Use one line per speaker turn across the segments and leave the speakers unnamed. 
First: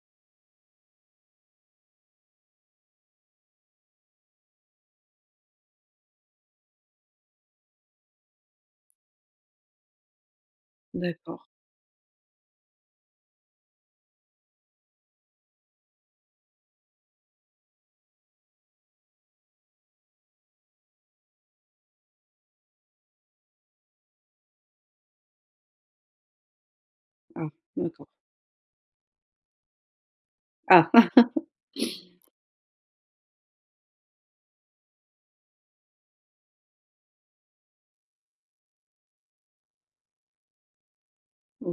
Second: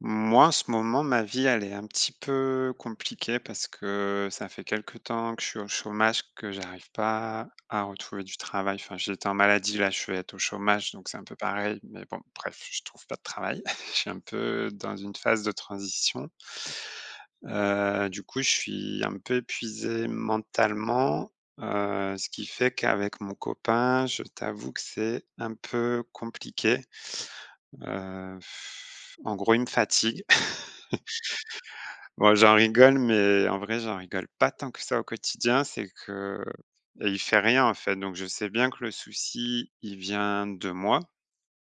Moi, en ce moment, ma vie, elle est un petit peu compliquée parce que ça fait quelque temps que je suis au chômage, que j'arrive pas à retrouver du travail. Enfin, j'étais en maladie, là, je vais être au chômage, donc c'est un peu
D'accord.
pareil, mais bon, bref, je trouve pas de travail. Je suis un peu dans une phase de transition. Heu, du coup, je suis un peu épuisé mentalement, heu, ce qui fait qu'avec mon copain, je t'avoue que c'est un peu compliqué.
Ah. D'accord.
Heu, en gros, il me fatigue.
Ah.
Bon, j'en rigole, mais en vrai, j'en rigole pas tant que ça au quotidien. C'est que et il fait rien, en fait. Donc je sais bien que le souci, il vient de moi,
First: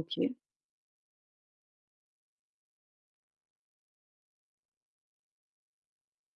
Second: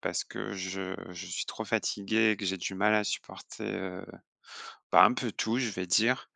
parce que je je suis trop fatigué et que j'ai du mal à supporter, heu bah, un peu tout, je vais dire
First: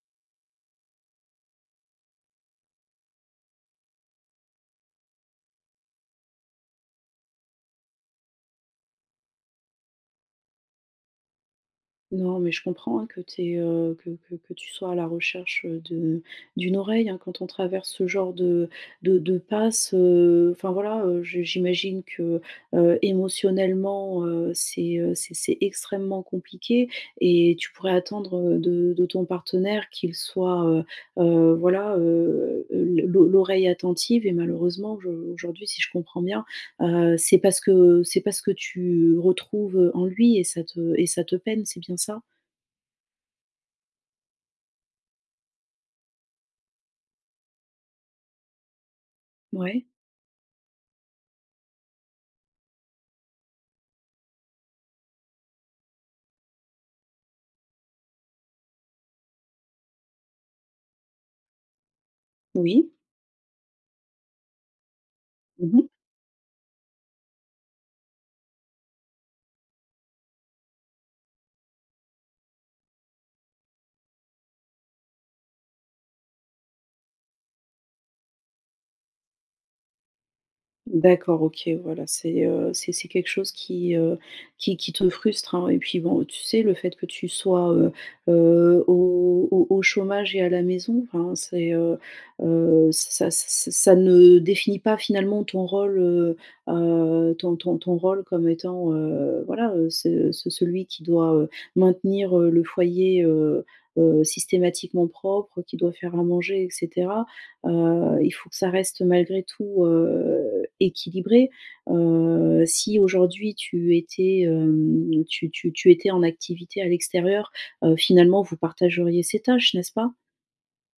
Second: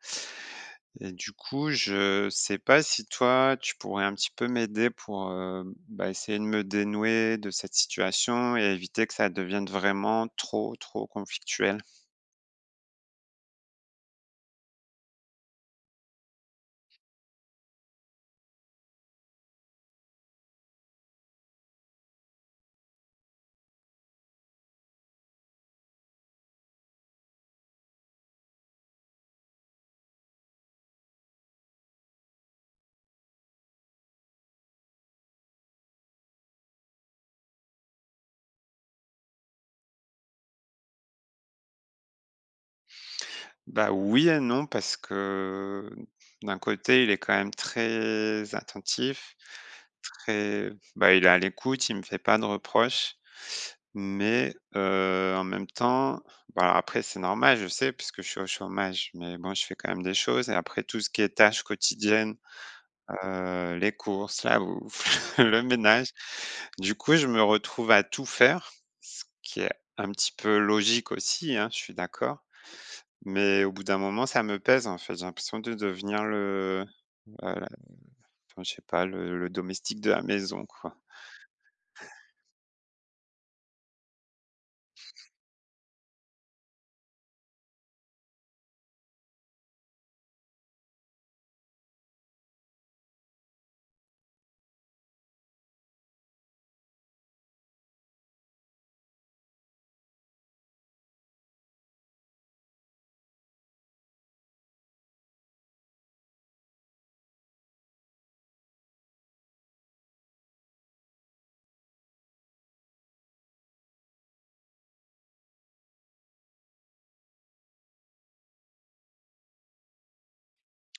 et du coup, je sais pas si toi, tu pourrais un petit peu m'aider pour, hem, bah, essayer de me dénouer de cette situation et éviter que ça devienne vraiment trop trop conflictuel?
Non, mais je comprends, hein, que tu aies, heu, que que que tu sois à la recherche de d'une oreille, hein. Quand on traverse ce genre de de de passe heu, enfin, voilà, heu, je j'imagine que, heu, émotionnellement, heu, c'est, heu, c'est c'est extrêmement compliqué et tu pourrais attendre de de ton partenaire qu'il soit, heu heu, voilà, heu heu, l' l'o l'oreille attentive. Et malheureusement, je aujourd'hui, si je comprends bien, heu, c'est pas ce que c'est pas ce que tu retrouves en lui et ça te et ça te peine. C'est bien ça?
Bah, oui et non parce que, d'un côté, il est quand même très attentif,
Ouais.
très, bah il est à l'écoute, il me fait pas de reproches. Mais, heu, en même temps, bah après, c'est normal, je sais, puisque je suis au chômage. Mais bon, je fais quand même des choses et après, tout ce qui est tâches quotidiennes,
Oui.
heu, les courses, la ou le
Mmh mh.
ménage, du coup, je me retrouve à tout faire, ce qui est un petit peu logique aussi, hein, je suis d'accord. Mais au bout d'un moment, ça me pèse, en fait. J'ai l'impression de devenir le heu, enfin je sais pas, le le domestique de la maison, quoi.
D'accord. OK, voilà, c'est, heu, c'est c'est quelque chose qui, heu, qui qui te frustre, hein. Et puis bon, tu sais, le fait que tu sois, heu heu, au au au chômage et à la maison, enfin, c'est, heu heu, ça ç ç ça ne définit pas, finalement, ton rôle. Heu, ton ton ton rôle comme étant, heu, voilà, heu ce ce celui qui doit, heu, maintenir, heu, le foyer, heu heu, systématiquement propre, qui doit faire à manger et cetera. Heu, il faut que ça reste malgré tout, heu, équilibré. Heu, si aujourd'hui, tu étais, hem, tu tu tu étais en activité à l'extérieur, heu, finalement, vous partageriez ces tâches, n'est-ce pas?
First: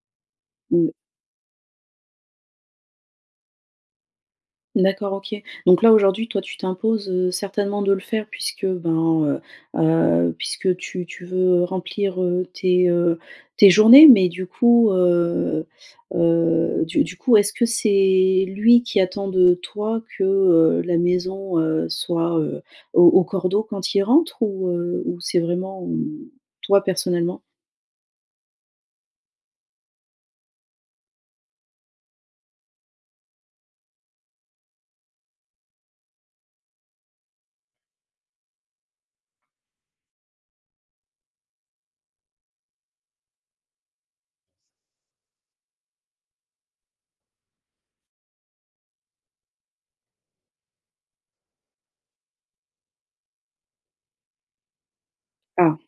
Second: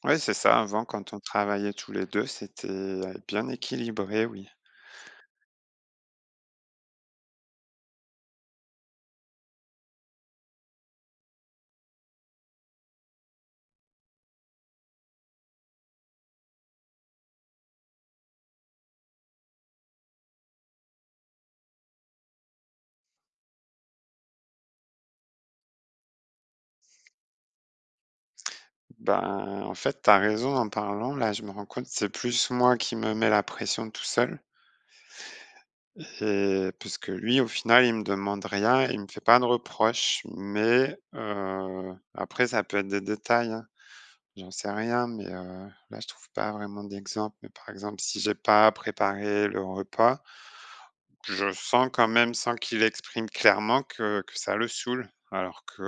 Ouais, c'est ça. Avant,
Mmh.
quand on travaillait tous les 2, c'était, heu, bien équilibré, oui.
D'accord OK. Donc là, aujourd'hui, toi, tu t'imposes certainement de le faire puisque, ben, heu heu, puisque tu tu veux remplir, heu, tes heu, tes journées. Mais du coup, heu heu, du du coup, est-ce que c'est lui qui attend de toi que, heu, la maison, heu, soit, heu, au au cordeau quand il rentre ou, heu, ou c'est vraiment, hem, toi personnellement?
Ben, en fait, tu as raison en parlant, là je me rends compte, c'est plus moi qui me mets la pression tout seul et puisque lui, au final, il me demande rien, il me fait pas de reproches, mais, heu, après ça peut être des détails, hein. J'en sais rien, mais, heu, là, je trouve pas vraiment d'exemple, mais par exemple, si j'ai pas préparé le repas je sens quand même, sans qu'il l'exprime clairement, que que ça le saoule alors
Ah!
que,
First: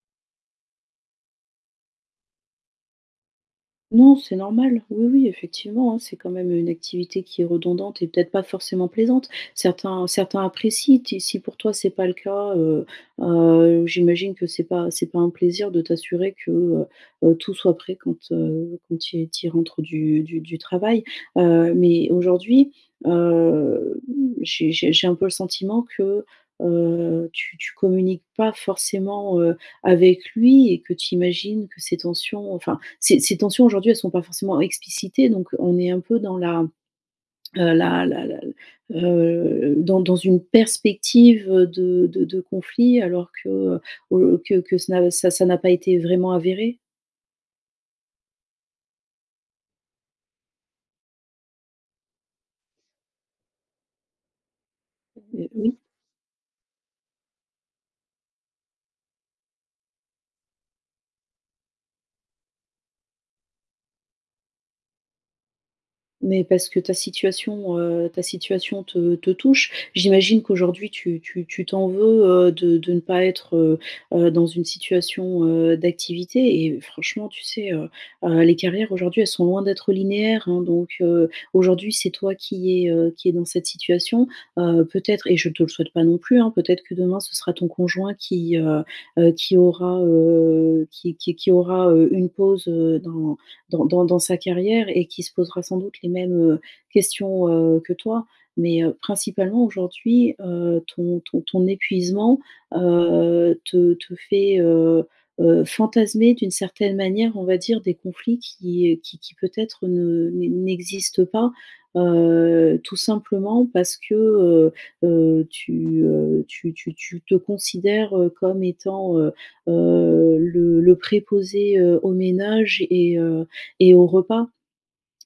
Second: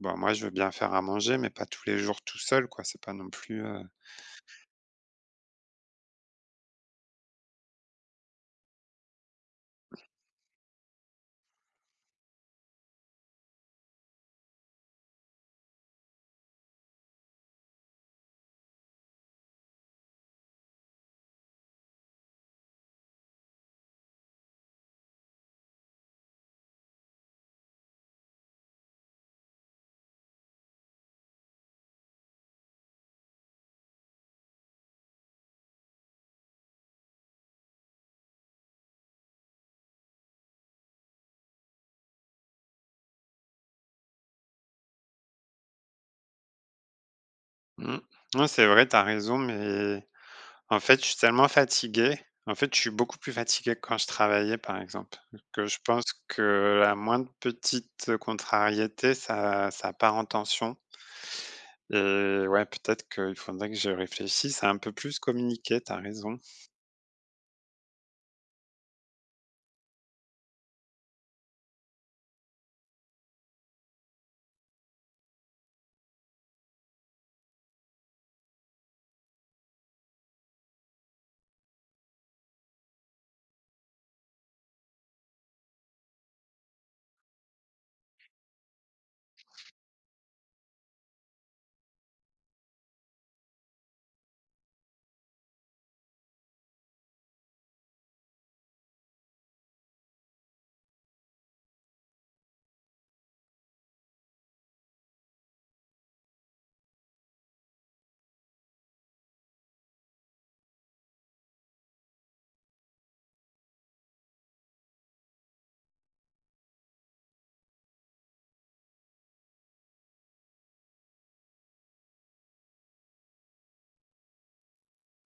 ben, moi, je veux bien faire à manger, mais pas tous les jours tout seul, quoi, c'est pas non plus, heu
Non, c'est normal, oui, oui, effectivement, hein. C'est quand même, heu, une activité qui est redondante et peut-être pas forcément plaisante, certains certains apprécient ti si pour toi, c'est pas le cas, heu, heu, j'imagine que c'est pas c'est pas un plaisir de t'assurer que, heu, heu, tout soit prêt quand, heu, quand il qu'il rentre du du du travail. Heu, mais aujourd'hui, heu, j'ai j'ai j'ai un peu le sentiment que, heu, tu tu communiques pas forcément, heu, avec lui et que tu imagines que ces tensions enfin, ces ces tensions, aujourd'hui, elles sont pas forcément explicitées, donc on est un peu dans la, heu, la la la l heu, dans dans une perspective, heu, de de de conflits alors que, heu, heu, que que ce n'a ça ça n'a pas été vraiment avéré.
Mmh. Oui, c'est vrai, tu as raison, mais, en fait, je suis tellement fatigué, en fait, je suis beaucoup plus fatigué que quand je travaillais par exemple,
Heu, mais,
que je
oui.
pense que la moindre petite, heu, contrariété, ça ça part en tension et ouais, peut-être qu'il faudrait que je réfléchisse à un peu plus communiquer, tu as raison.
Mais, parce que ta situation, heu, ta situation te te touche, j'imagine qu'aujourd'hui tu tu tu t'en veux, heu, de de ne pas être, heu, heu, dans une situation, heu, d'activité et franchement, tu sais, heu, heu, les carrières, aujourd'hui, elles sont loin d'être linéaires, hein, donc, heu, aujourd'hui, c'est toi qui es, heu, qui es dans cette situation, heu, peut-être et je te le souhaite pas non plus, hein, peut-être que demain ce sera ton conjoint qui, heu, heu, qui aura, heu, qui qui qui aura, heu, une pause, heu, dans dans dans dans sa carrière et qui se posera sans doute les mêmes, heu, questions, heu, que toi. Mais, heu, principalement aujourd'hui, heu, ton ton ton épuisement, heu, te te fait, heu, heu, fantasmer d'une certaine manière, on va dire, des conflits qui qui qui peut-être ne n'e n'existent pas, heu, tout simplement parce que, heu, heu, tu, heu, tu tu tu te considères, heu, comme étant, heu, heu, le le préposé, heu, aux ménages et heu et aux repas,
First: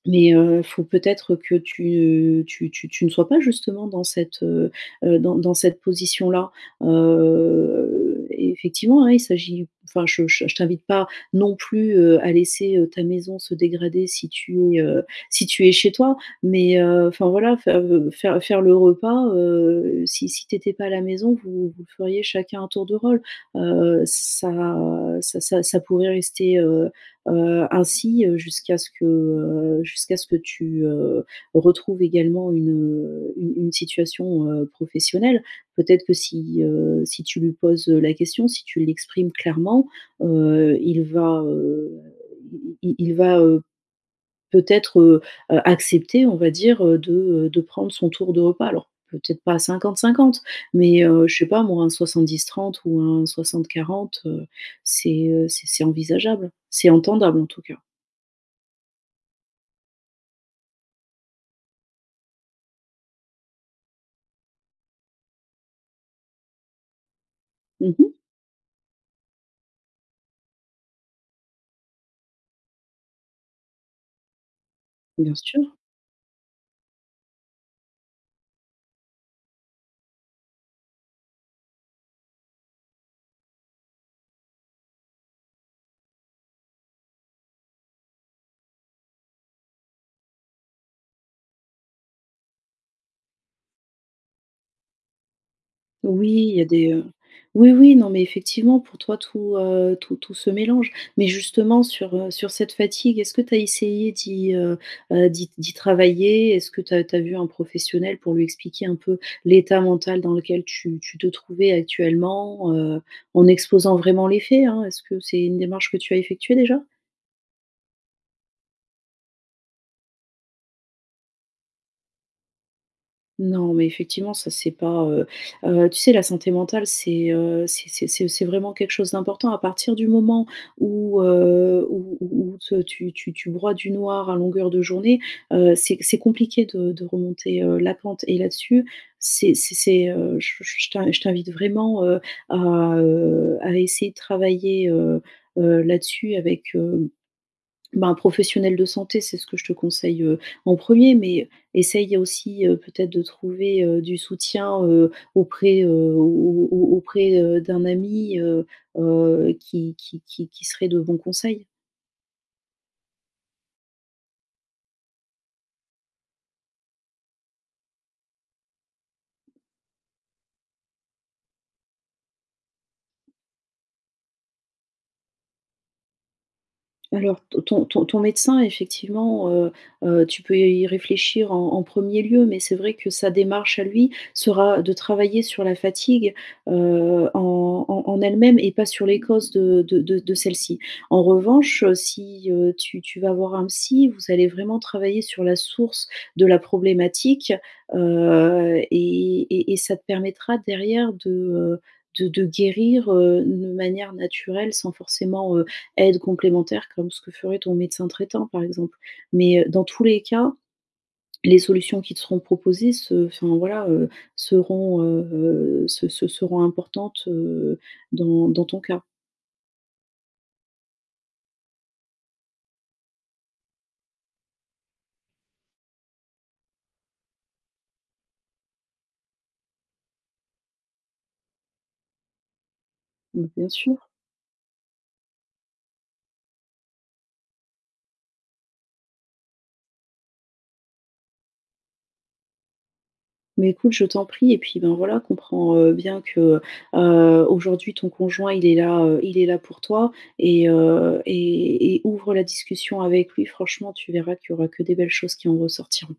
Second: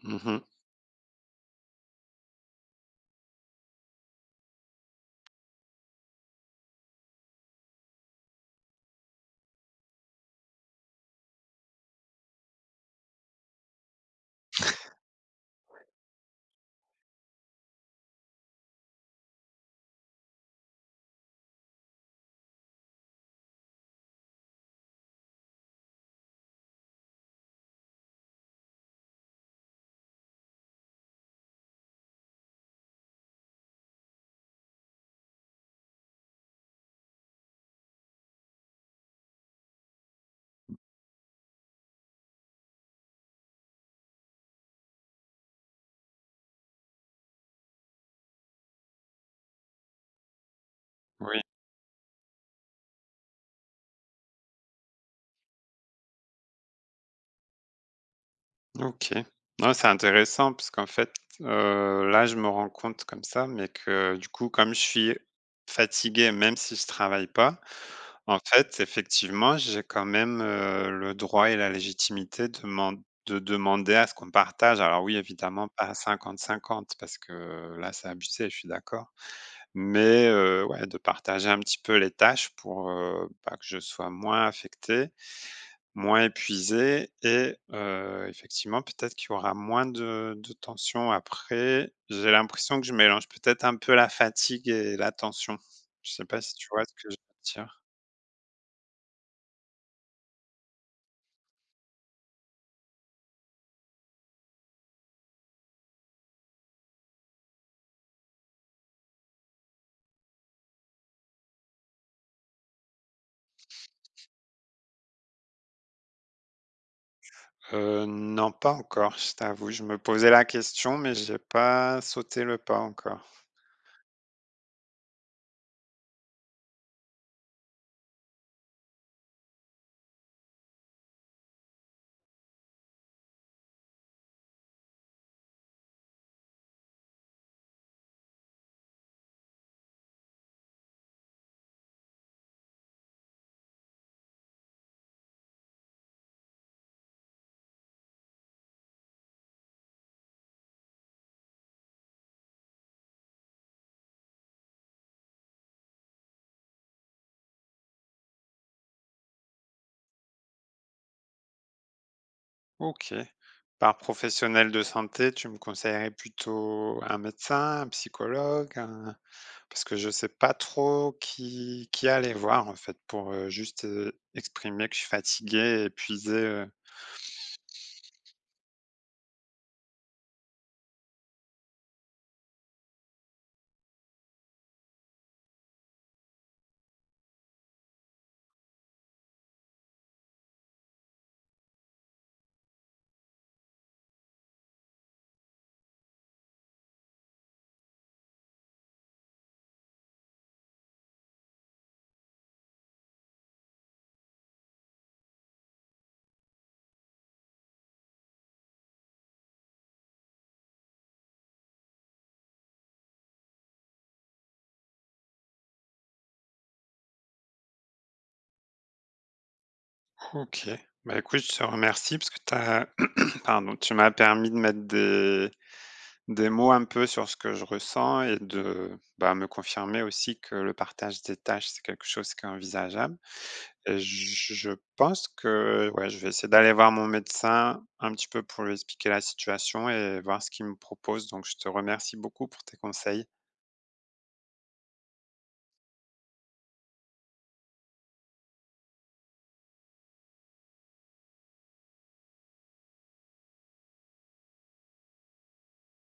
Mmh
mais,
mh.
heu, faut peut-être que tu tu tu tu ne sois pas justement dans cette, heu, heu, dans dans cette position là. Heu, effectivement, hein, il s'agit enfin, je je je t'invite pas non plus, heu, à laisser, heu, ta maison se dégrader, si tu es, heu, si tu es chez toi, mais, heu, enfin, voilà, fai heu, faire faire le repas, heu, si si tu étais pas à la maison, vous vous le feriez chacun à tour de rôle, heu, ça ça ça ça pourrait rester, heu, heu, ainsi, heu, jusqu'à ce que, heu, jusqu'à ce que tu, heu, retrouves également une, heu, une une situation, heu, professionnelle. Peut-être que si, heu, si tu lui poses, heu, la question, si tu l'exprimes clairement, heu, il va, heu, il il il il va, heu, peut-être, heu, heu, accepter, on va dire, heu, de heu, de prendre son tour de repas, alors peut-être pas à 50-50 mais, heu, je
Oui.
sais pas moi, un 70-30 ou un 60-40, heu, c'est, heu, c'est c'est envisageable, c'est entendable, en tout cas.
OK. Non, c'est intéressant parce qu'en fait, heu, là, je me rends compte comme ça, mais que, du coup, comme je suis fatigué, même si je travaille pas,
Mmh mh.
en fait, effectivement j'ai quand même, heu, le droit et la légitimité deman de demander à ce qu'on partage. Alors oui,
Bien
évidemment,
sûr.
pas à 50-50 parce que, heu, là, c'est abusé, je suis d'accord. Mais, heu, ouais de partager un petit peu les tâches pour, heu, bah, que je sois moins affecté, moins épuisé et heu, effectivement peut-être qu'il y aura moins de de tension. Après j'ai l'impression que je mélange peut-être un peu la fatigue et la tension. Je sais
Oui,
pas si
il y a
tu vois ce
des, heu,
que je veux
oui,
dire?
oui, non, mais, effectivement pour toi, tout, heu, tout tout se mélange mais justement sur, heu, sur cette fatigue, est-ce que tu as essayé d'y, heu, bah d'y d'y travailler? Est-ce que tu as tu as vu un professionnel pour lui expliquer un peu l'état mental dans lequel tu tu te trouvais actuellement, heu, en exposant vraiment les faits, hein? Est-ce que c'est une démarche que tu as effectuée, déjà?
Heu, non, pas encore, je t'avoue, je me posais la question, mais j'ai pas sauté le pas encore.
Non, mais effectivement, ça, c'est pas, heu, heu, tu sais, la santé mentale, c'est, heu, c'est c'est c'est c'est vraiment quelque chose d'important à partir du moment où, heu, où où où te tu tu tu broies du noir à longueur de journée, heu, c'est c'est compliqué de de remonter, heu, la pente et là-dessus, c'est c'est c'est, heu, je je t'in je t'invite vraiment, heu, à, heu, à essayer de travailler, heu, heu, là-dessus avec, heu, ben, un professionnel de santé. C'est ce que je te conseille, heu, en 1er, mais essaye aussi, heu, peut-être de trouver, heu, du soutien, heu, auprès, heu, au au au auprès, heu, d'un ami, heu, heu, qui qui qui qui serait de bons conseils.
OK. Par professionnel de santé, tu me conseillerais plutôt un médecin, un psychologue, un parce que je sais pas trop qui qui aller voir, en fait, pour, heu, juste, heu, exprimer que je suis fatigué, épuisé, heu
Alors, t ton ton ton médecin effectivement, heu, heu, tu peux y réfléchir en en 1er lieu, mais c'est vrai que sa démarche à lui sera de travailler sur la fatigue, heu, en en en elle-même et pas sur les causes de de de de celle-ci. En revanche, heu, si, heu, tu tu vas avoir un psy, vous allez vraiment travailler sur la source de la problématique, heu et et et ça te permettra derrière de, heu, de de guérir, heu, une manière naturelle sans forcément, heu, aide complémentaire comme ce que ferait ton médecin traitant, par exemple. Mais, heu, dans tous les cas, les solutions qui te seront proposées se enfin voilà, heu, seront, heu, heu, se se seront importantes, heu, dans dans ton cas.
OK, bah, écoute, je te remercie parce que tu as pardon, tu m'as permis de mettre des des mots un peu sur ce que je ressens et de, bah, me confirmer aussi que le partage des tâches, c'est quelque chose qui est envisageable
Mais, bien
et
sûr.
je je pense que, ouais, je vais essayer d'aller voir mon médecin un petit peu pour lui expliquer la situation et voir ce qu'il me propose. Donc je te remercie beaucoup pour tes conseils.
Mais, écoute, je t'en prie et puis, ben, voilà, comprends, heu, bien que, heu, aujourd'hui, ton conjoint il est là, heu, il est là pour toi et heu et et ouvre la discussion avec lui franchement, tu verras qu'il y aura que des belles choses qui en ressortiront.